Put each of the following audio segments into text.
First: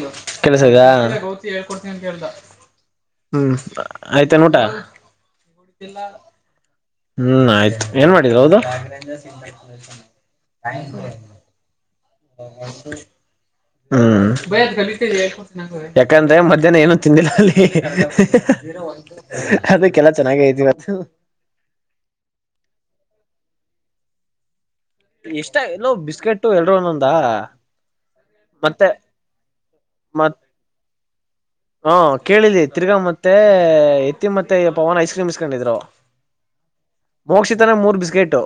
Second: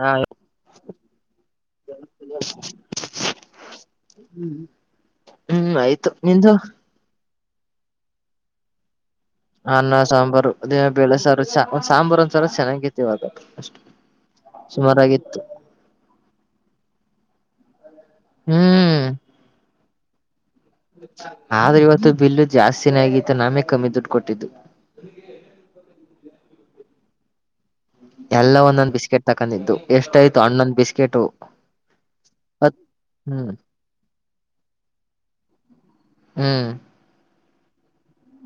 ಹಾ ಕೆಲ್ಸತದ ಹ್ಮ ಆಯ್ತಾನ ಊಟಾ. ಹ್ಮ್ ಆಯ್ತು ನಿಂದು ಹ್ಮ ಆಯ್ತ ಏನ್ ಮಾಡಿರ ಹೌದು. ಅನ್ನ ಸಾಂಬಾರು ಅದೇ ಬೇಳೆಸಾರು ಷ ಸಾಂಬಾರ ಒಂದ್ಸರ ಚೆನ್ನಾಗ ಇತ್ತ ಇವತ್ತು ಅಷ್ಟ. ಹ್ಮ ಯಾಕಂದ್ರೆ ಮಧ್ಯಾಹ್ನ ಏನು ತಿಂದಿಲ್ಲ ಅಲ್ಲಿ ಅದಕ್ಕೆಲ್ಲ ಚೆನ್ನಾಗ ಐತಿ ಇವತ್ತು ಆದ್ರ ಇವತ್ತು ಬಿಲ್ಲು ಜಾಸ್ತಿನ ಆಗಿತ್ತು ನಾಮೇ ಕಮ್ಮಿ ದುಡ್ಡು ಕೊಟ್ಟಿದ್ದ. ಎಷ್ಟ ಎಲ್ಲೋ ಬಿಸ್ಕೆಟ್ ಎಲ್ರೂ ಒಂದೊಂದ ಎಲ್ಲ ಒಂದೊಂದ ಬಿಸ್ಕೆಟ್ ತಕೊಂಡಿದ್ದು ಎಷ್ಟ ಮತ್ ಆಯ್ತು ಹಣೊಂದ್ ಬಿಸ್ಕೆಟ್ ಹಾ ಕೇಳಿದ್ದಿ ತಿರ್ಗಾ ಮತ್ತೆ ಹ್ಮ್ ಎತ್ತಿ ಮತ್ತೆ ಪವನ್ ಐಸ್ ಕ್ರೀಮ್ ಇಸ್ಕೊಂಡಿದ್ರು. ಹ್ಮ. ಮೋಕ್ಷಿತನ ಮೂರ್ ಬಿಸ್ಕೆಟ್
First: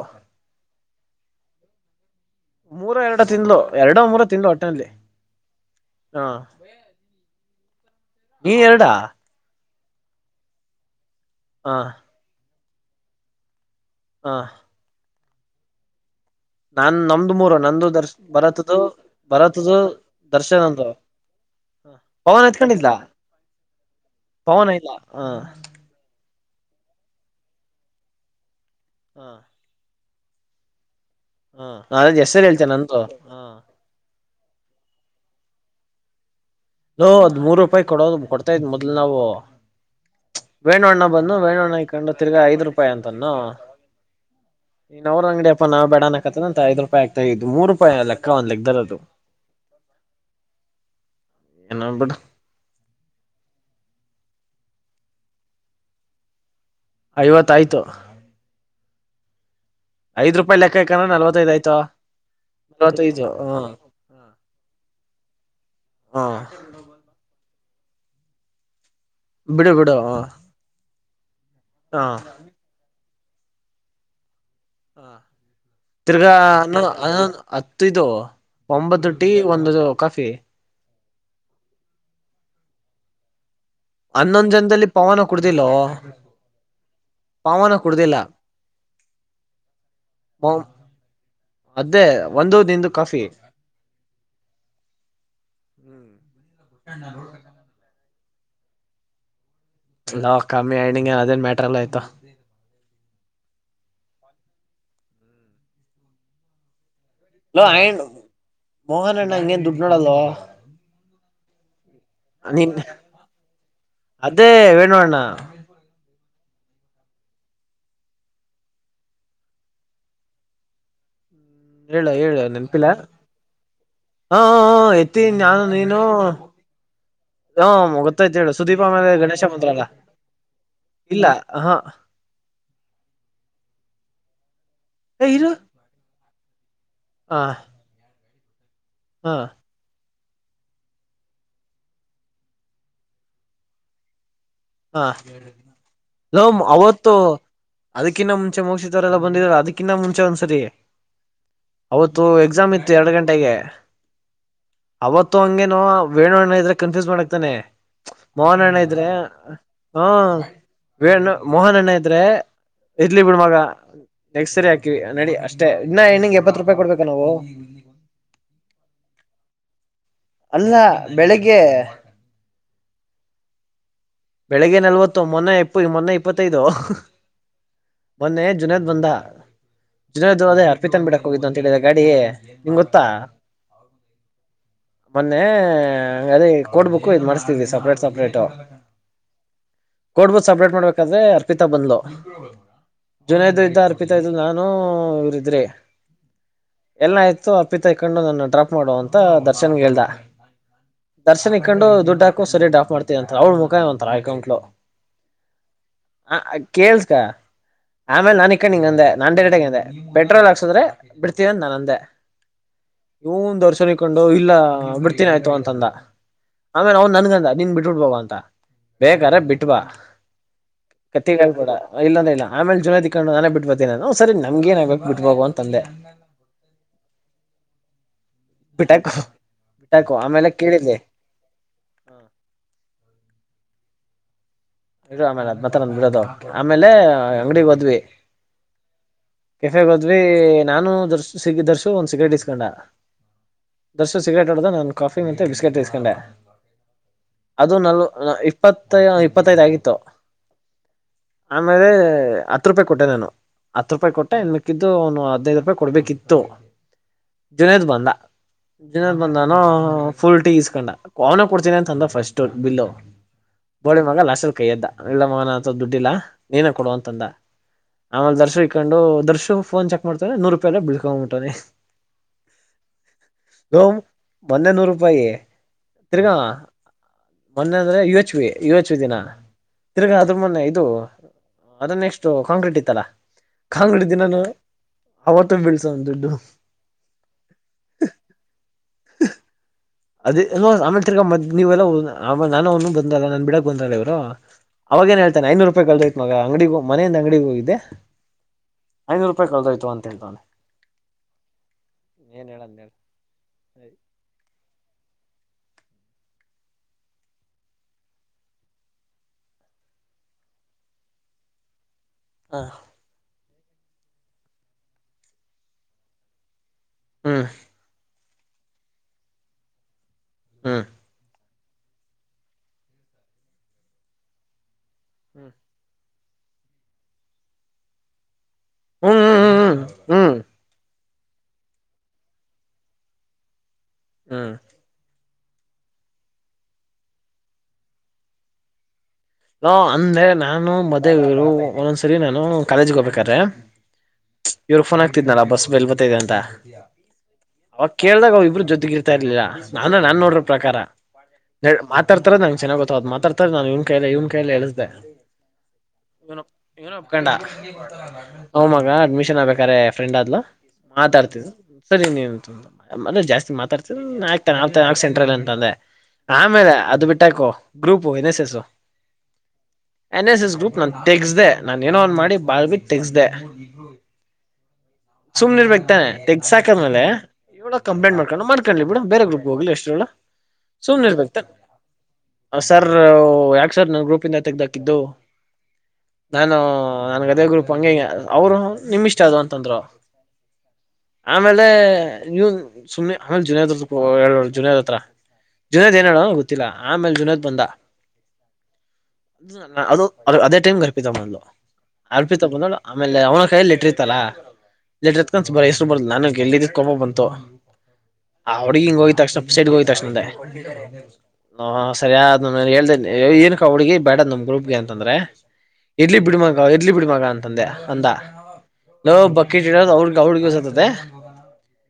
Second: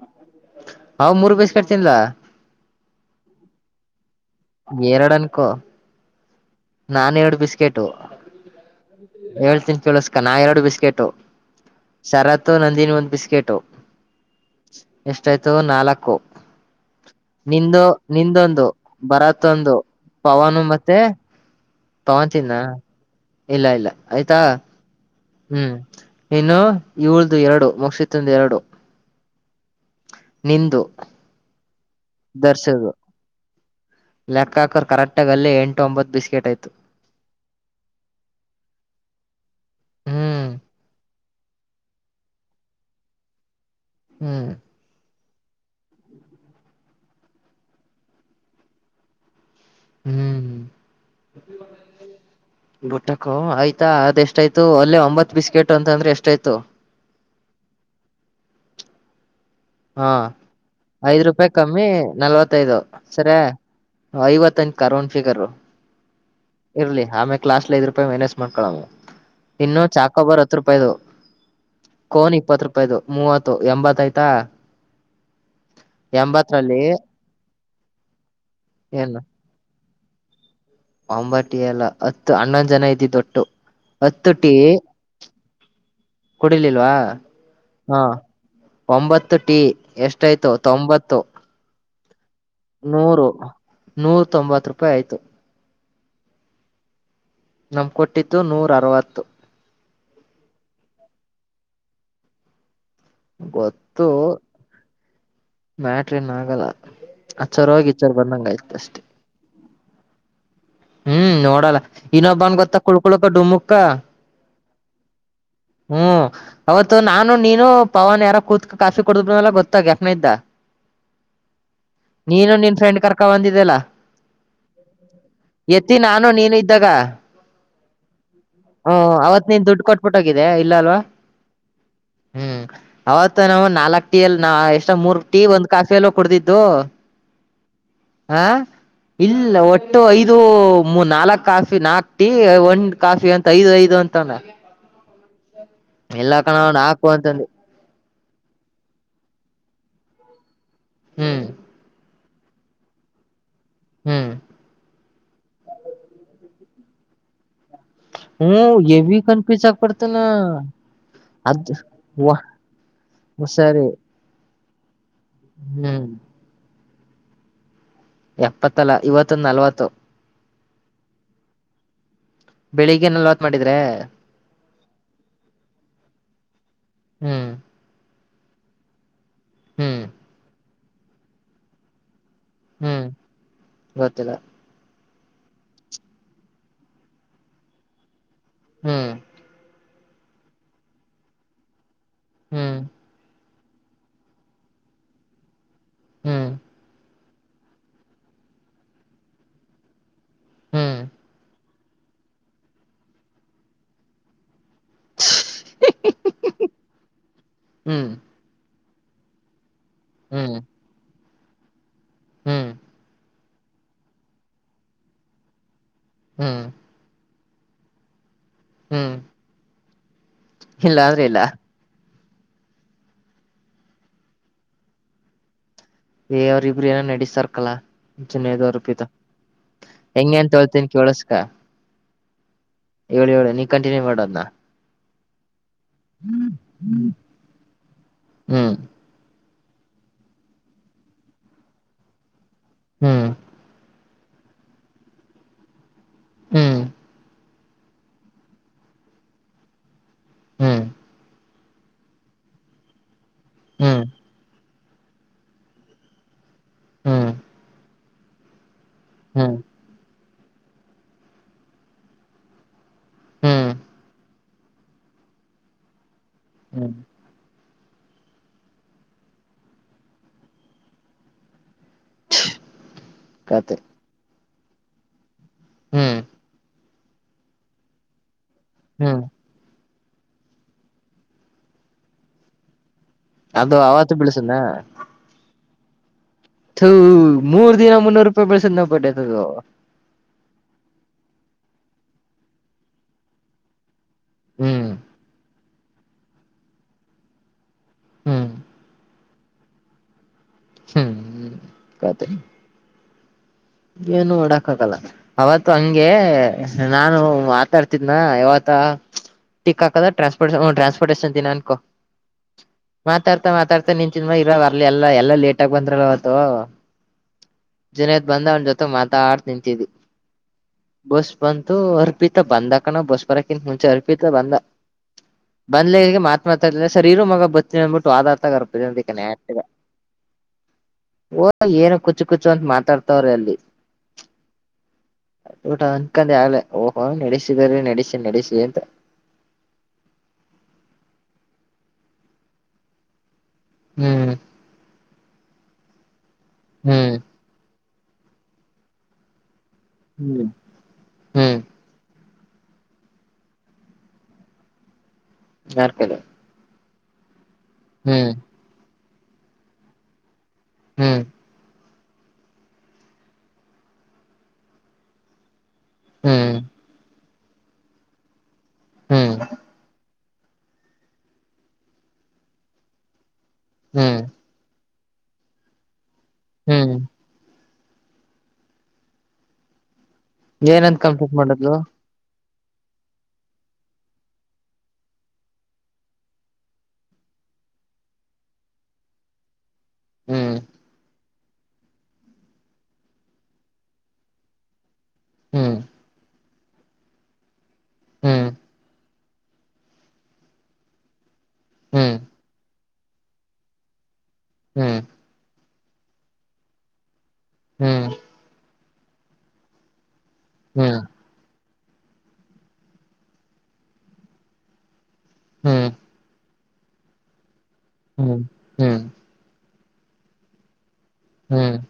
ಅವ್ ಮೂರ್ ಬಿಸ್ಕೆಟ್ ತಿನ್ಲಾ ಮೂರ ಎರಡು ತಿಂಗಳು ಎರಡ ಮೂರ ಎರಡ ಅನ್ಕೋ ಹಾ ನಾನ್ ಎರಡ ಬಿಸ್ಕೆ ನೀ ಎಡಾ ಕೆಳಸ್ಕ ನಾ ಎರಡ ಬಿಸ್ಕೆಟು. ಹಾ ತ ನಂದಿನಿ ಒಂದ ಬಿಸ್ಕೆಟು. ಹ ಎಷ್ಟಯ್ತ ನಾಲ್ಕು. ನಮ್ದು ಮೂರು ನಿಂದು ನಂದು ದರ್ಶ ನಿಂದೊಂದು ಭರತದು ಬರತ್ತೊಂದು. ಭರತದು ಪವಾನ ದರ್ಶನ್ ಅಂದು ಮತ್ತೆ ಪವಾನ್ ಪವನ್ ಚನ್ನ ಎತ್ಕೊಂಡಿದ್ಲ ಇಲ್ಲ ಇಲ್ಲ ಆಯ್ತಾ. ಹಾ ಹ್ಮ್ ಇನ್ನು ಇವ್ಳದು ಎರಡು ಮುಕ್ಷಿತಂದು ಎರಡು. ಹ ನಿಂದು ಹ್ಮ ನ ಹೆಸರ ಹೇಳ್ತೇನೆ ನಂದು ಹ ಚಕ್ಕಾಕರ್ ಕರೆಕ್ಟಾಗಿ ಅಲ್ಲೆ ಎಂಟ ಒಂಬತ್ತು ಬಿಸ್ಕೆಟ್ ಐತಿ. ಲೋ ಅದ್ ಮೂರ ರೂಪಾಯಿ ಕೊಡೋದು ಕೊಡ್ತಾ ಇದ್ ಮೊದ್ಲು ನಾವು ಹ್ಮ್ ವೇನಣ್ಣ ಬಂದು ವೇಣಣ್ಣ ಇಕೊಂಡು ತಿರ್ಗ ಐದ ರೂಪಾಯಿ ಅಂತನ್ನು ಹ್ಮ್ ನೀನ ಅವರ ಅಂಗಡಿ ನಾ ಬೇಡಣಕತದ ಅಂತ ಐದ ರೂಪಾಯಿ ಆಗ್ತಾ ಇದು ಮೂರ ರೂಪಾಯಿ ಲೆಕ್ಕ ಒಂದ ಲೆಕ್ಕದಲ್ಲಿ ಅದು ಹ್ಮ ಏನ ಬಿಡು ಬುಟಕ ಆಯತಾ ಅದೆಷ್ ಎಷ್ಟ ಆಯ್ತು ಅಲ್ಲೇ ಒಂಬತ್ ಬಿಸ್ಕೆಟ್ ಅಂತಂದ್ರೆ ಎಷ್ಟಾಯ್ತು. ಐವತ್ತಾಯ್ತು. ಹಾ ಐದ ರೂಪಾಯಿ ಲೆಕ್ ಐದ್ ರೂಪಾಯಿ ಕಮ್ಮಿ ನಲ್ವತ್ತೈದು ನಲ್ವತ್ತೈದು ಸರಿ. ಹ ಐವತ್ತಂದ ಕರೋನ್ ಪಿಗರ್ ಹ ಇರ್ಲಿ ಆಮೇಕ್ ಕ್ಲಾಸ್ ಐದ ರೂಪಾಯಿ ಮೈನಸ್ ಮಾಡ್ಕೊಳವು ಬಿಡು ಇನ್ನು ಬಿಡು ಚಾಕೊಬ್ಬರ್ ಹತ್ತ ರೂಪಾಯಿದು. ಹ ಕೋನ್ ಇಪ್ಪತ್ ರೂಪಾಯ್ದ ಮೂವತ್ತು ಎಂಬತ್ತ ಆಯ್ತಾ. ಹ ತಿರ್ಗಾ ಎಂಬತ್ತರಲ್ಲಿ ಹನ್ ಹತ್ತು ಇದು. ಒಂಬತ್ತು ಟೀ ಒಂದು ಕಾಫಿ ಒಂಬಟಿ ಎಲ್ಲ ಹತ್ತು ಹನ್ನೊಂದ್ ಜನ ಇದ್ದೀ ದೊಟ್ಟು ಹನ್ನೊಂದ್ ಜನದಲ್ಲಿ ಪವನ ಕುಡ್ದಿಲ್ಲವ ಕುಡಿರ್ಲಿಲ್ವಾ ಹಾ ಒಂಬತ್ತು ಟಿ ಎಷ್ಟಯ್ತು ತೊಂಬತ್ತು ಅದೇ ಒಂದು ನಿಂದು ಕಾಫಿ ನೂರು ನೂರ ತೊಂಬತ್ ರೂಪಾಯಿ ಆಯ್ತು ಹ್ಮ್ ನಮ್ ಕೊಟ್ಟಿತ್ತು ನೂರ ಅರವತ್ತು ಲಾ ಕಮ್ಮಿ ಆಐನಂಗ ಏನ್ ಅದೇನ್ ಮ್ಯಾಟರ್ಲ್ಲ ಆಯ್ತಾ ಗೊತ್ತು ಮ್ಯಾಟ್ರ ನ್ ಆಗಲ್ಲ ಹಲೋ ಅಚ್ಚರ್ ಹೋಗಿ ಆಯಣ್ಣ ಇಚ್ಚರ್ ಬಂದಂಗ ಆಯ್ತ ಅಷ್ಟೆ ಮೋಹನ್ ಅಣ್ಣ ಹಂಗ ಏನ್ ದುಡ್ಡು ನೋಡಲ್ವಾ ಹ್ಮ್ ನೋಡಲ್ಲ ಇನ್ನೊಬ್ಬನ್ ಗೊತ್ತ ಕುಳ್ಕೊಳಪ್ಪ ಡಮುಕ್ಕ ಣ ಹ್ಮ್ ಅವತ್ತು ನಾನು ನೀನು ಪವನ್ ಯಾರ ಕೂತ್ಕ ಕಾಫಿ ಕೊಡಲ್ಲ ಗೊತ್ತಾಗ ಯಫನ ಇದ್ದ ಹ್ಮ್ ಹೇಳ ಹೇಳ ನೀನು ನಿನ್ ನೆನಪಿಿಲ್ಲ ಫ್ರೆಂಡ್ ಕರ್ಕ ಬಂದಿದ್ದಲ್ಲ ಹಾ ಹ ಎತ್ತೀಿ ನಾನು ಎತ್ತಿ ನೀನು ನಾನು ನೀನು ಇದ್ದಾಗ ಹ್ಮ ಗೊತ್ತಾಯ್ತು ಹೇಳು ಸುದೀಪ ಆಮೇಲೆ ಗಣೇಶ ಮಂತ್ರ ಅಲ್ಲ ಹಗಿದೆ ಇಲ್ಲ ಅಲ್ವಾ ಹ್ಮ್ ಅವತ್ ನಾವ್ ನಾಲ್ಕ್ ಟೀ ಅಲ್ಲಿ ನ ಎಷ್ಟ ಮೂರ್ ಏ ಟೀ ಇರು ಒಂದ್ ಕಾಫಿಯಲ್ಲ ಕುಡದಿದ್ದು ಹ ಹಾ ಹ ಇಲ್ಲ ಒಟ್ಟು ಐದು ಇದು ಮೂ ನಾಲ್ಕ್ ಕಾಫಿ ನಾಕ್ು ಟೀ ಒಂದ್ ಕಾಫಿ ಅಂತ ಐದು ಐದು ಅಂತಂದ ನ ನಾಕು ಅವತ್ತು ಅಂತಂದಿ ಅದಕ್ಕಿನ್ನ ಮುಂಚೆ ಮುಗಸಿತವರೆಲ್ಲ ಬಂದಿದ್ರು ಅದಕ್ಕಿಂತ ಮುಂಚೆ ಒಂದ್ಸರಿ ಹ್ಮ್ ಇತ್ತು ಎಕ್ಸಾಮ್ ಇತ್ತು ಎರಡು ಗಂಟೆಗೆ ಹ್ಮ್ ಅವತ್ತು ಹಂಗೇನುೋ ವೇಣು್ಣ ಇದ್ರ ಕನ್ಫ್ಯೂಸ್ ಮಾಡಕ್ತಾನೆ ಹ್ಮ ಮೋಹನ ಅಣ್ಣ ಇದ್ರೆ ಹೆವಿ ಕನ್ಫ್ಯೂಸ್ ಹಾ ಆಗ್ಬಿಡ್ತಾನ ವ್ಣ ಅದ್ ಮೋಹನ್ ಎಣ್ಣ ಐತ್್ರೆ ವ ಇರ್ಲಿ ಬಿಡ ಮಗ ಸರಿ ಕ್ ಸರಿ ಹಾಕಿವವಿ ನಡಿ ಅಷ್ಟೇ ಇನ್ನ ಹ್ಮ್ ಹೆ್ಣಿಂಗ್ ಎಪ್ಪತ್ ರೂಪಾಯಿ ಕೊಡ್ಬೇಕ ನಾವು ಎಪ್ಪತ್ತಲ ಇವತ್ತೊಂದು ನಲ್ವತ್ತು ಅಲ್ಲ ಬೆಳಿಗ್ಗೆ ಬೆಳಿಗ್ ಏನಲ್ವತ್ ಮಾಡಿದ್ರೆ ಬೆಳಗ್ಗೆ ನಲ್ವತ್ತು ಮೊನ್ನೆ ಎಪ್ಪ ಮೊನ್ನೆ ಇಪ್ಪತ್ತೈದು ಹ್ಮ್ ಮೊನ್ನೆ ಜುನೇದ್ ಬಂದ ಹ್ಮ್ ಜುನೇದ್ೋದ ಅರ್ಪಿತನ್ ಬಿಡಕ್ ಹೋಗಿದ್ದು ಅಂತ ಹೇಳಿದಿದ್ದಾರೆ ಗಾಡಿ ನಿಂಗ್ ಹ್ಮ್ ಗೊತ್ತಾ ಗೊತ್ತಿಲ್ಲ ಮೊನ್ನೆ ಅದೇ ಕೊಡ್ಬೇಕುಕ್ು ಇ್ ಮಾಡ್ಸ್ತಿದವಿ ಸಪ್ರೇಟ್ ಸಪ್ರೇಟ್ ಹ್ಮ್ ಕೋಡ್ ಬುಕ್ಸ್ ಅಪ್ಡೇಟ್ ಮಾಡ್ಬೇಕಾದ್ರೆ ಅರ್ಪಿತಾ ಬಂದ್ಲು ಹ್ಮ್ ಜುನೈದು ಅರ್ಪಿತ ಇದು ನಾನು ಇವ್ರ ಇದ್ರೆ ಹ್ಮ್ ಎಲ್ಲ ಆಯ್ತು ಅಪ್ಪಿ ತ ಇಕೊಂಡು ನನ್ನ ಡ್ರಾಪ್ ಮಾಡುವ ಅಂತ ದರ್ಶನ್ಗೆ ಹೇಳ್ದ ಹ್ಮ್ ದರ್ಶನ್ ಹಾಕೊಂಡು ಡ್ ಹಾಕ ಸ ಡಾಫ್ ಮಾಡತತಿವಿ ಅಂತ ಅವ್ಳ್ ಮುಖಾಯವಂತ ಅಕೌಂಟ್ಲು ಹ ಕೇೇಳಸ್ಕಾ ಹ್ಮ್ ಆಮೇಲೆ ನಾನಕ್ಕ ನಿಂಗ ಅಂದೆ ನನ್ ರಟಗೆ ಅಂದೆ ಪೆಟ್ರೋಲ್ ಹ್ಮ್ ಹಾಕ್ಸುದ್ರೆ ಬಿಡ್ತೀನಂದ ನಾನ್ ಅಂದೇ ಹ್ಮ್ ಇನ್ ದರ್ಶನ್ಿಕೊಂಡು ಇಲ್ಲ ಬಿಡ್ತೀನಿ ಆಯ್ತು ಅಂತಂದ ಹ್ಮ್ ಆಮೇಲೆ ಅವ್ ನನ್ಗಂದ ನೀನ್ ಬಿಟ್ಬಡ್ಬ ಅಂತ ಹ್ಮ್ ಬೇಕ್ರ ಬಿಟ್ವಾ ಇಲ್ಲ ಅಂದ್ರೆ ಇಲ್ಲ ಕತ್ತಿಗಳು ಕೂಡ ಇಲ್ಲಂದ್ರ ಇಲ್ಲ ಆಮೇ ಜನ [unintelligible] ಹೇ ಅವ್ರ ಇಬ್ರು ಏನೋ ನಾಡಿಸ್ಯರಕಲಾ. [unintelligible] ಬಿಟ್ಟಾಕು ಬಿಟ್ಟಾಕು ಹೆಂಗೆ ಆಮೇಲೆ ಅಂತ ಹೇಳ್ತೀನಿ ಕೇಳಿದ್ಲಿ ಕೇಳಿಸ್ಕ. ಹೇಳ ಹೇಳು ನೀ ಕಂಟಿನ್ಯೂ ಮಾಡು ಅದನ್ನ. ಈಡು ಆಮೇಲೆ ಬ [unintelligible] ಆಮೇಲೆ ಅಂಗಡಿಗೆ ಹೋದ್ವಿ. ಹ್ಮ್ ಹ್ಮ್ ಕೆಫೆ ಹೋದ್ವಿ ನಾನು ದರ್ಶ ಸಿ ದರ್ಶು ಒಂದ್ ಸಿಗರೇಟ್ ಇಸ್ಕೊಂಡ. ಹ್ಮ್ ದರ್ಶು ಸಿಗರೇಟ್ ಆಡ್ದ ನಾನ್ ಕಾಫಿ ಮತ್ತೆ ಬಿಸ್ಕೆಟ್ ಈಸ್ಕೊಂಡೆ. ಹ್ಮ್ ಅದು ನಲ್ವ ಇಪ್ಪತ್ತ ಇಪ್ಪತೈದ್ ಆಗಿತ್ತು. ಹ್ಮ್ ಆಮೇಲೆ ಹತ್ತು ರೂಪಾಯಿ ಕೊಟ್ಟೆ ನಾನು ಹತ್ತು ರೂಪಾಯಿ ಕೊಟ್ಟ ಇನ್ ಮಿಕ್ಕಿದ್ದು ಅವ್ನು ಹದ್ನೈದು ರೂಪಾಯಿ ಕೊಟ್ ಕೊಡ್ಬೇಕಿತ್ತು ಹ್ಮ್ ಜುನೇದ್ ಬಂದ. [unintelligible] ಬಂದಾನು ಹ್ಮ್ ಫುಲ್ ಟೀ ಇಸ್ಕೊಂಡ ಅವನೇ ಕೊಡ್ತೀನಿ ಅಂತ ಅಂದ ಫಸ್ಟ್ ಬಿಲ್ಲು. ಹ್ಮ್ [unintelligible] ಲಾಸ್ಟ್ ಅಲ್ಲಿ ಕೈಯ್ ಎತ್ತಿದ ಇಲ್ಲ ಮಗನ ಅತ್ರ ದುಡ್ಡಿಲ್ಲಾ ನೀನೇ ಕೊಡು ಹ್ಮ್ ಅಂತಂದ. ಆಮೇಲೆ ದರ್ಶು ಇಕೊಂಡು ದರ್ಶು ಫೋನ್ ಚೆಕ್ ಮಾಡ್ತೆ ನೂರು ರೂಪಾಯಿಲ್ಲ [unintelligible] [inaudible] [inaudible] ಮೊನ್ನೆ ನೂರು ರೂಪಾಯಿ ಹ್ಮ್ ತಿರ್ಗಾ ಮೊನ್ನೆ ಅಂದ್ರೆ ಯು ಏಚ್ ವಿ ಉಚ್ ದಿನ ಹ್ಮ್ ತಿರ್ಗಾ ಅದ್ರ ಮೊನ್ನೆ ಇದು ಅದನ್ನ ನೆಕ್ಸ್ಟ್ ಕಾಂಕ್ರೀಟ್ ಇತ್ತಲ್ಲ. ಅದು ಕಾಂಕ್ರೀಟ್ ದಿನಾನೂ ಅವತ್ತು ಬೀಳ. ಥು ಮೂರು ದಿನ ಮುನ್ನೂರು ರೂಪಾಯಿ ಬೀಳಿಸಿದ ಬಡ್ಡೆತದು ಅದ ಆಮಿ ತಿಗ ಮ ನೀವೆಲ್ಲ ನಾನ ಅವನು ಬಂದಲ್ಲ ನನ್ ಬಿಡಕ್ ಬಂದಲ್ಲ. ಹ್ಮ್ ಅವಾಗೇನ್ ಹೇಳ್ತನೆ ಐನೂರು ರೂಪ ರಪಾಯಿ ಕಳೆದೋಯ್ತು ಮಗ ಅಂಗಡಿಗೆ ಮನೆಯಿಂದ ಅಂಗಡಿಗ ಹೋಗದೆ ಹ್ಮ್ ಐನೂರು ರೂಪಾಯಿ ಕಳೆದೋಯ್ತು ಅಂತ ಹೇಳ್ತಾವ್ನೇ ಹ್ಮ್ ಕತೆ ಹೇಳದ್ ಹೇಳು ಏನು ಮಾಡಕ್ ಕಾಗಲ್ಲಾ ಅವತ್ತು ಹಂಗೆ ನಾನು ಮಾತಾಡ್ತಿದ್ನಾ ಯಾವತ. [unintelligible] ಟ್ರಾನ್ಪೋರ್ಟಷನ್ ದಿನ ಅನ್ಕೋ ಹಾ ಮಾತಾಡ್ತಾ ಮಾತಾಡ್ತಾ ನಿನ್ ಚನ್ಮ ಇರ ಬರ್ಲಿ ಎಲ್ಲಾ ಎಲ್ಲಾ ಲೇಟ ಆಗ ಬಂದ್ರಲ್ಲ ಅವತ್ತು. ಹ್ಮ ಜುನೇದ್ ಬಂದ ಅವನ ಜೊತೆ ಮಾತಾಡ್ ನಿಂತಿದಿ ಹ್ಮ್ ಬಸ್. ಬಂತು ಅರ್ಪಿತ ಬಂದ ಕಣೋ ಬಸ್ ಬರಕಿಂತ ಮುಂಚೆ ಅರ್ಪಿತ ಬಂದ ಹ್ಮ್ ಬಂದ್ಲಗೆ ಮಾತ್ [unintelligible] ಸರಿ ಇರು ಮಗ ಬರ್ತಿನಿ ಅನ್ಬಿಟ್ಟು ಹೋದ ಅತ್ತ [unintelligible] ಹ್ಮ್ ಹ್ಮ್ ಹ್ಮ್ ಹೋಗಿ ಏನು ಕುಚ್ಚು ಕುಚು ಅಂತ ಮಾತಾಡ್ತವ್ರ ಅಲ್ಲಿ ಹ್ಮ [unintelligible] ಅನ್ಕಂದೆ ಆಗ್ಲ ಓಹೋ ನಡೆಸಿದರೆ ನಡೆಸಿ ನಡೆಸಿ ಅಂತ ಹ ಅಂದೆ ನಾನು ಮದೆವರು ಒಂದೊಂದ್ಸರಿ ನಾನು ಕಾಲೇಜ್ ಹೋಗ್ಬೇಕಾದ್ರೆ. ಹ್ಮ್ ಅಂತಿದ್ನಲ್ಲಾ ಬಸ್ ಬೆಲ್ ಬತೈದೆ ಅಂತ. ಹ್ಮ್ ಅವಾಗ ಕೇಳ್ದಾಗ ಅವ್ರು ಇಬ್ರು ಜೊತೆಗಿರ್ತಾ ಇರ್ಲಿಲ್ಲ ನಾನ ನಾನ್ ಹ್ಮ್ ನೋಡರ ಪ್ರಕಾರ ಹ್ಮ್ ಮಾತ ಮಾತಾಡ್ ಮಾ ನಗೆ ಚೆಾಗ ಗೊತ್ತತ್ ಮಾತಾಡ್ತಾರೆ ನಾ ಇವ ಕೈ ಇವ್ ಕೈಯಲ್ಲಳಸ್ದೆ ಯಾರ್ ಕೈಲೇ ಇವನ ಒಪ್ಕೊಂಡ ಹ್ಹು ಮಗ ಅಡ್ಮಿಷನ್ ಆಗ್ಬೇಕಾರೆ ಫ್ರೆಂಡ್ ಆದ್ಲು. ಹ್ಮ್ ಮಾತಾಡ್ತಿದ್ದ. ಸರಿ ನೀನುಂತ ಮದೇ ಜಸ್ತಿ ಮಾತಾಡ್ತೀರಿ ಆಕ್ತಾನೆ ಆಗ್ತಾನೆ ನಾವ್ ಯಾಕ್ ಸೆಂಟ್ರಲ್ಲಿ ಅಂತಂದೆ. ಹ್ಮ್ ಆಮೇಲೆ ಅದು ಬಿಟ್ಟಾಕು ಗ್ರೂಪು ಏನ್ ಏಸ್ ಎಸ್ ಸೂ ಹ್ಮ್ ಎನ್ ಎಸ್ ಎಸ್ ಗ್ರೂಪ್ ನಾನ್ ತೆಗಸ್ದೆ ನಾನ್ ಏನೋ ಒಂದ್ ಮಾಡಿ ಬಾಳ್ಬಿಟ್ಟ ತೆಗಸ್ದೆ. ಹ್ಮ್ ಸುಮ್ನೆ ಇರ್ಬೇಕತಾನೆ ಹ್ಮ್ ತೆಗ್ಸಾಕಾದ್ಮೇಲೆ. ಇವಳ ಹೋಗಿ ಕಂಪ್ಲೇಟ್ ಮಾಡೊಂಡು ಮಾಡ್ಕೊಳ್ಳಿ ಬಿಡು ಬೇರೆ ಗ್ರಪ್ ಹೋಗ್ ಎಷ್ಟರಳ. ಏನಂತ ಕಂಪ್ಲೀಟ್ ಮಾಡದ್ಲು ಸರ್ ಯಾಕೆ ಸರ್ ನನ್ನ ಗ್ರೂಪಿಂದ ತೆೆಗೆ್ದಾಕಿದ್ದು ನಾನು ನನ್ಗದೇ ಗ್ರೂಪ್ ಹಗೆಂಗ ಅವರು ನಿಮ ಇಷ್ಟ ಅದು ಅಂತಂದ್ರು ಹ್ಮ್ ಆಮೇಲೆ ನೀವು ಸುಮ್ನೆ ಆಮೇಲೆ ಜುನಿಯರ್ ಹತ್ರ ಜುನಿಯಾದ್ ಹತ್ರ ಹ್ಮ್ ಜುನೇದ್ ಏನಡ ಗೊತ್ತಿಲ್ಲ ಆಮೇಲೆ ಜುನೇದ್ ಬಂದ ಹ್ಮ್ ಅದು ಅದೇ ಟೈಮ್ಗೆ ಅರ್ಪಿತ ಬ್ಲು ಹ್ಮ್ ಅರ್ಪಿತ ಬಂದ ಆಮೇಲೆ ಅವನ ಕೈಯಲ್ಲಿ ಲೆಟರ್ ಇತ್ತಲ್ಲ ಹ್ಮ್ ಲೆಟ್ರ ಇತ್ಕ ಬರ ಹೆಸರು ಬರ್ದಿಲ್ಲ ನನಗೆ ಎಲ್ಲಿ ಇದತ್ಕೊಬ ಬಂತು ಹ್ಮ್ ಹ ಹಡುಗ ಹಿಂಗ ಹೋಗ್ ತಕ್ಷಣ ಸೈಡ್ಗೆ ಹೋಗ ತಕ್ಷಣದ ಹ್ಮ್ ಹ ಸರಿಯ್ ಹೇಳ್ದ ಏ ಕ ಹುಡುಗ ಬೇಡದ ನಮ್ ಗ್ರೂಪ್ಗೆ ಅಂತಂದ್ರೆ ಹ್ಮ್ ಇಡ್ಲಿ ಬಿಡ ಮಗ ಇಡ್ಲಿ ಬಿಡ ಮಗ ಅಂತಂದೆ ಅಂದ ಹ್ಮ್ ಹ್ಮ್ ಹ್ಮ್ ಹಲೋ ಬಕಿ ಚ ಅವ್ರ ಅವ್ರಗಿವಸತತೆ ಹ್ಮ್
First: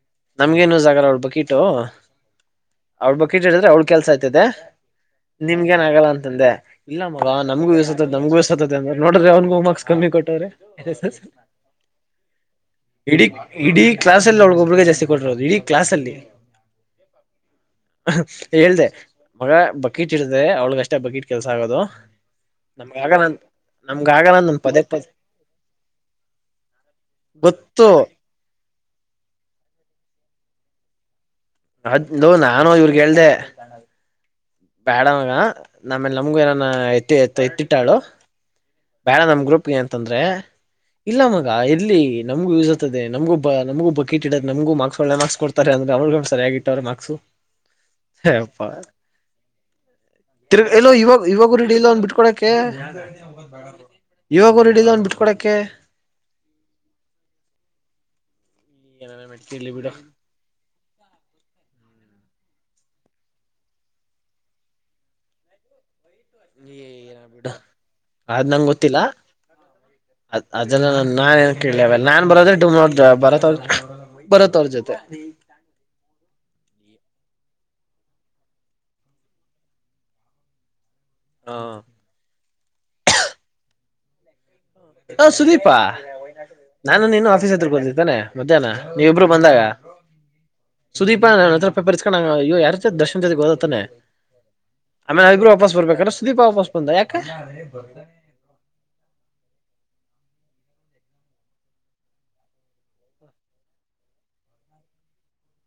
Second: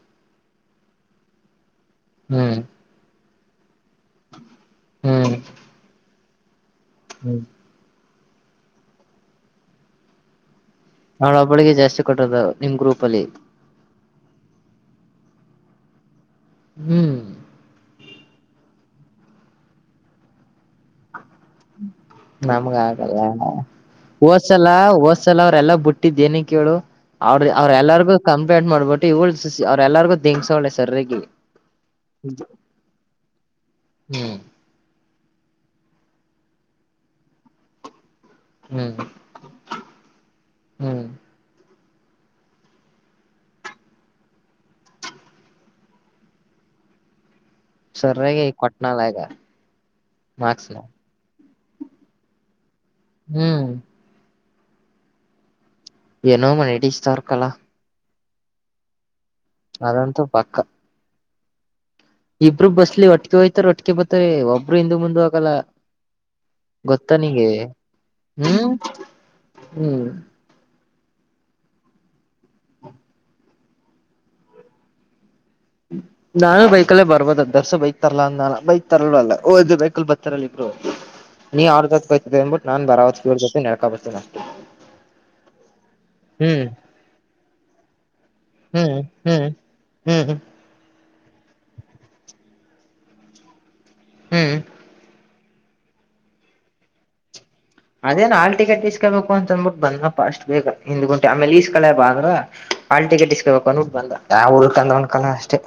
ನಮ್ಗೇನು ಜಾಗರ ಅವಳ್ ಬಿಟು ಹ್ಮ್ ಹ್ಮ್ ಅವಳ ಬಕ್ ಇಟ್ ಹೇಳಿದ್ರೆ ಅವ್ಳ್ ಕೆಲ್ಸ ಆಯ್ತದೆ ನಿಮ್ಗ ಏನ್ ಆಗಲ್ಲ ಅಂತಂದೆ ಇಲ್ಲ ಮಗ ನಮಗೂ ವಿಸಸತ ನಮಗೂಿಸಸತ ಅಂದ್ರ ನೋಡ್ರರಿ ಅವ್ನ್ಗೂ ಮಾರ್ಕ್ಸ್ ಕಮ್ಮಿ ಕೊಟ್ಟ್ರೆ ಅವಳೊಬ್ಬಳಿಗೆ ಜಾಸ್ತಿ ಕೊಟ್ಟದು ನಿಮ್ ಗ್ರೂಪ್ ಅಲ್ಲಿ ಇಡೀ ಇಡೀ ಕ್ಲಾಸ್ ಎಲ್ಲಿ ಒಳಗೊಬ್ರಗ ಜಾಸ್ತಿ ಕೊಟ್ಟರೋದು ಇಡೀ ಕ್ಲಾಸ್ ಅಲ್ಲಿ ಹ್ಮ್ ಹೇಳ್ದ ಮಗ ಬಕೀಟ್ ಇಡತೆ ಅವ್ಳಗ ಅಷ್ಟೇ ಬಕೀಟ್ ಕೆಲ್ಸ ಆಗೋದು ನಮ್ಗೆ ನಮ್ಗ ಆಗಲ್ಲ ಅಂತ ನಮ್ಗ ಆಗಲ್ಲ ನನ್ ಹೋದ್ಸಲ ಪದೇ ಪದೇ ಹೋದ್ಸಲ ಅವ್ರೆಲ್ಲಾ ಬಿುಟ್ಟಿದ್ದ್ ಏನ ಕೇಳು ಅವ್ರ ಗೊತ್ತು ಅವ್ರೆಲ್ಲಾರ್ಗು ಕಂಪ್ಲೇಂಟ್ ಮಾಡ್ಬಿಟ್ಟು ಇವ್ಳ ಅವ್ರೆಲ್ಲಾರ್ಗು ದಿಂಗ್ಸೋಳೆ ಸರ್್ರಗ ಅದ್ವು ನಾನು ಇವ್ರಗ್ ಹೇಳ್ದೆ ಹ್ಮ್ ಬ್ಯಾಡವಾಗ ನಮೇಲೆ ನಮಗು ಏನಾನ ಎತ್ತಿ ಎ ಎತ್ತಿಟ್ಟಾಳು ಹ್ಮ್ ಬೇಡ ನಮ ಗ್ರೂಪ್ಗೆ ಅಂತಂದ್ರೆ ಹ್ಮ್ ಇಲ್ಲ ಮಗ ಇಲ್ಲಿ ನಮಗೂ ಯೂಸ್ ಇದೆ ನಮಗ ನಮಗೂ ಬಕ ಇಡದೆ ನಮಗ ಮಾರ್ಕ್ಸ್ ಒಳ್ಳೆ ಮಾರ್ಕ್ಸ್ ಕೊಡ್ತಾರೆ ಅಂದ್ರೆ್ ಸರಿಯಾಗಿ ಇಟ್ಟಾರೆ ಮಾಗ್ಸು ಸರ್ರಗೆ ಕೊಟ್ನಾಾಲಯಗ ತಿರ್ಗ ಎಲ್ಲೋ ಇವಾಗ ಇವಾಗರುಡ ಇಲ್ಲ ಒಂದು ಬಿಟ್ಕೊಡಕೆ ಹ್ಮ್ ಇವಾಗ್ರು ಇಡಲ್ಲ ಒಂದ್ ಬಿಟ್ಕೊಡೆ ಏನೋ ಮನೆಡಿ ಇಷ್ಟಾರ್ಕಲ್ಲಾ ಏನ ಬಿಟ್ಟ ಅದಂತೂ ಪಕ್ಕ ಇಬ್ರು ಬಸ್ಲಿ ಒಟ್ಟಿಗೆ ಹೋ್ತಾರ ಒಟ್ಟಿಗೆ ಬರ್ತಾರ ಒಬ್ಬರು ಇಿಂದ ಮುಂದ ಹೋಗಲ್ಲ ಗೊತ್ತ ಏನ ನಿಗೆ ಬಿಡು ಅದ್ ನಂಗ್ ಹ್ಮ್ ಗೊತ್ತಿಲ್ಲ ಹ್ಮ್ ಅ ನಾನ್ ಏನ್ ಕೇಳವ ನಾನ್ ಬರೋದ್ರೆ ಡ ನ ಬರ ಅವ್ರ ಬರತ್ ಅವ್ರ ಜೊತೆ ನಾನೂ ಬೈಕಲ್ಲೇ ಬರ್ಬೋದ ಅ ದರ್ಸ ಬೈಕ್ ತರ್ಲ್ಲ ಅಂದ ನಾನ ಬೈಕ್ ತರಲ್ವ ಅಲ್ಲ ಓದ್ ಬೈಕಲ್ಲಿ ಬತ್ತರ ಇ ನೀ ಅವ್ರ ಹ ಜೊತ್ ಕ್ತ ಅನ್ಂಬಿಟ್ಟು ನಾನ್ ಬರಾವತ್ ಕವರ್ ಜೊತೆ ನೆಡ್ಕಾ ಬರ್ತೆ ಅಷ್ಟ ಹ ಸುದೀಪಾ ನಾನ ಇನು ಆಫೀಸ್ ಎತ್ರ್ರ ಬಂದಿರ್ತಾನನೆ ಮಧ್ಯಾಹ್ನ ಹ್ಮ್ ನೀವು ಇಬ್ರು ಹ್ಮ್ ಬಂದಾಗ ಹ್ಮ್ ಸುದೀಪ ನ ಹತ್ರ ಪೇಪರ್ಸ್ಕೊಂಡಂಗ ಯಾರಾರ್ ದರ್ಶನ್ ಜೊತೆಗೆ ಹೋದತ್ತಾನೆ ಹ್ಮ್ ಆಮೇಲೆ ಅವ ಇಬ್ರು ವಾಪಸ್ ಬರ್ಬೇಕ್ರ ಸುದೀಪ ವಾಪಸ್ ಬಂದ ಯಾಕ ಅದೇ ನಾ ಟಿಕೆಟ್ ಇಸ್ಕೊಬೇಕ ಅಂತಂದನ್ಬಿಟ್ಟು ಬಂದ ಪಫಾಸ್ಟ್ ಬೇಕ ಹಿಂದ್ ಗಂಟೆ ಆಮೇಲೆ ಈಸ್ ಕಳೆ ಬ ಅ್ರ ಹಾಲ್ ಟಿಕೆಟ್ ಇಸ್ಕಬೇಕ ಬಂದ ಅವರು ಕಂದ ಒೊಂಡ ಕಲ ಅಷ್ಟೇ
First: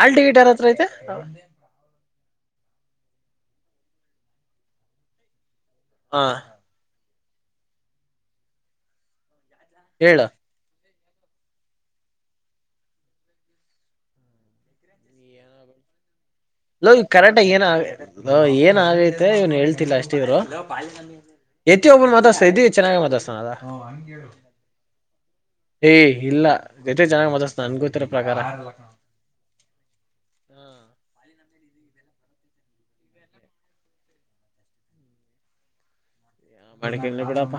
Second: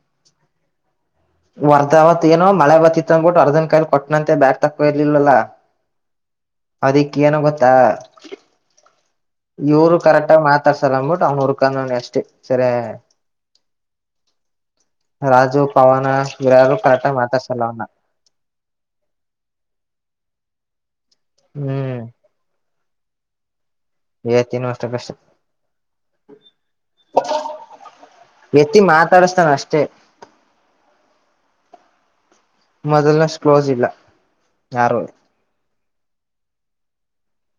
ಆಳ್ ಟಿಕೆಟ್ ಯಾರ ಹತ್ರ ಐತೆ ವರ್ಧಾವತ್ ಏನೋ ಮಳೆ ಬತ್ತತ್ ಅಂದ್ಬಿಟ್ಟು ಅರ್ಧನ್ ಕಾಯಲಿ ಕೊಟ್ಟನಂತೆ ಬ್ಯಾಗ ತಕ್ಕಕೋ ಇರ್ಲಿಲ್ಲಲ್ಲಾ ಹಾ ಅದಕ್ ಏನ ಗೊತ್ತಾ ಇವರು ಹೇಳು ಕರೆಕ್ಟ್ಗ ಮಾತಾಡ್ ್ಬಿಟ್ಟು ಅವ್ನೂರುಕಾನ ಎಷ್ಟು ಸರಿ ರಾಜು ಪನ ನ ಕರೆಕ್ಟ್ಾಗಿ ಏನ ಏನ್ ಆಗೈತೆ ಇವನ್ ಹೇಳ್ತಿಲ್ಲ ಅಷ್ಟಿದವ್ರು ಎತ್ತಿ ಒಬ್ಬ ಮಾತಾತ ಎದ ಚೆನ್ನಾಗ ಮ ಮಾತಾಸ್ತನ ಅದ ಈ ತೀನ್ ವರ್ಷ ಪಕ್ಷೆ ಏಯ್ ಇಲ್ಲ ಜತೆ ಜನ ಮತಸ್ ನನ್ಗೊತಿರ ಪ್ರಕಾರ ಹಾ ಎತ್ತಿ ಮಾತಾಡಸ್ತಾನ ಅಷ್ಟೇ ಮೊದಲ್ನಷ್ಟು ಕ್ಲೋಸ್ ಇಲ್ಲ ಯಾರು ಹ ಮಡಿಕಲ್ಲ ಬಿಡಪ್ಪ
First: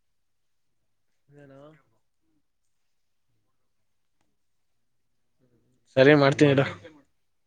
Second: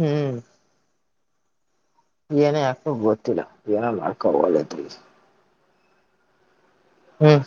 ಹ್ಮ್ ಣ ಏನ ಯಾಕ ಗೊತ್ತಿಲ್ಲ ಏನೋ ಮಾಡ್ಕೋದತ್ ಸರಿ ಮಾಡ್ತೀನಿಡ ಹ್ಮ್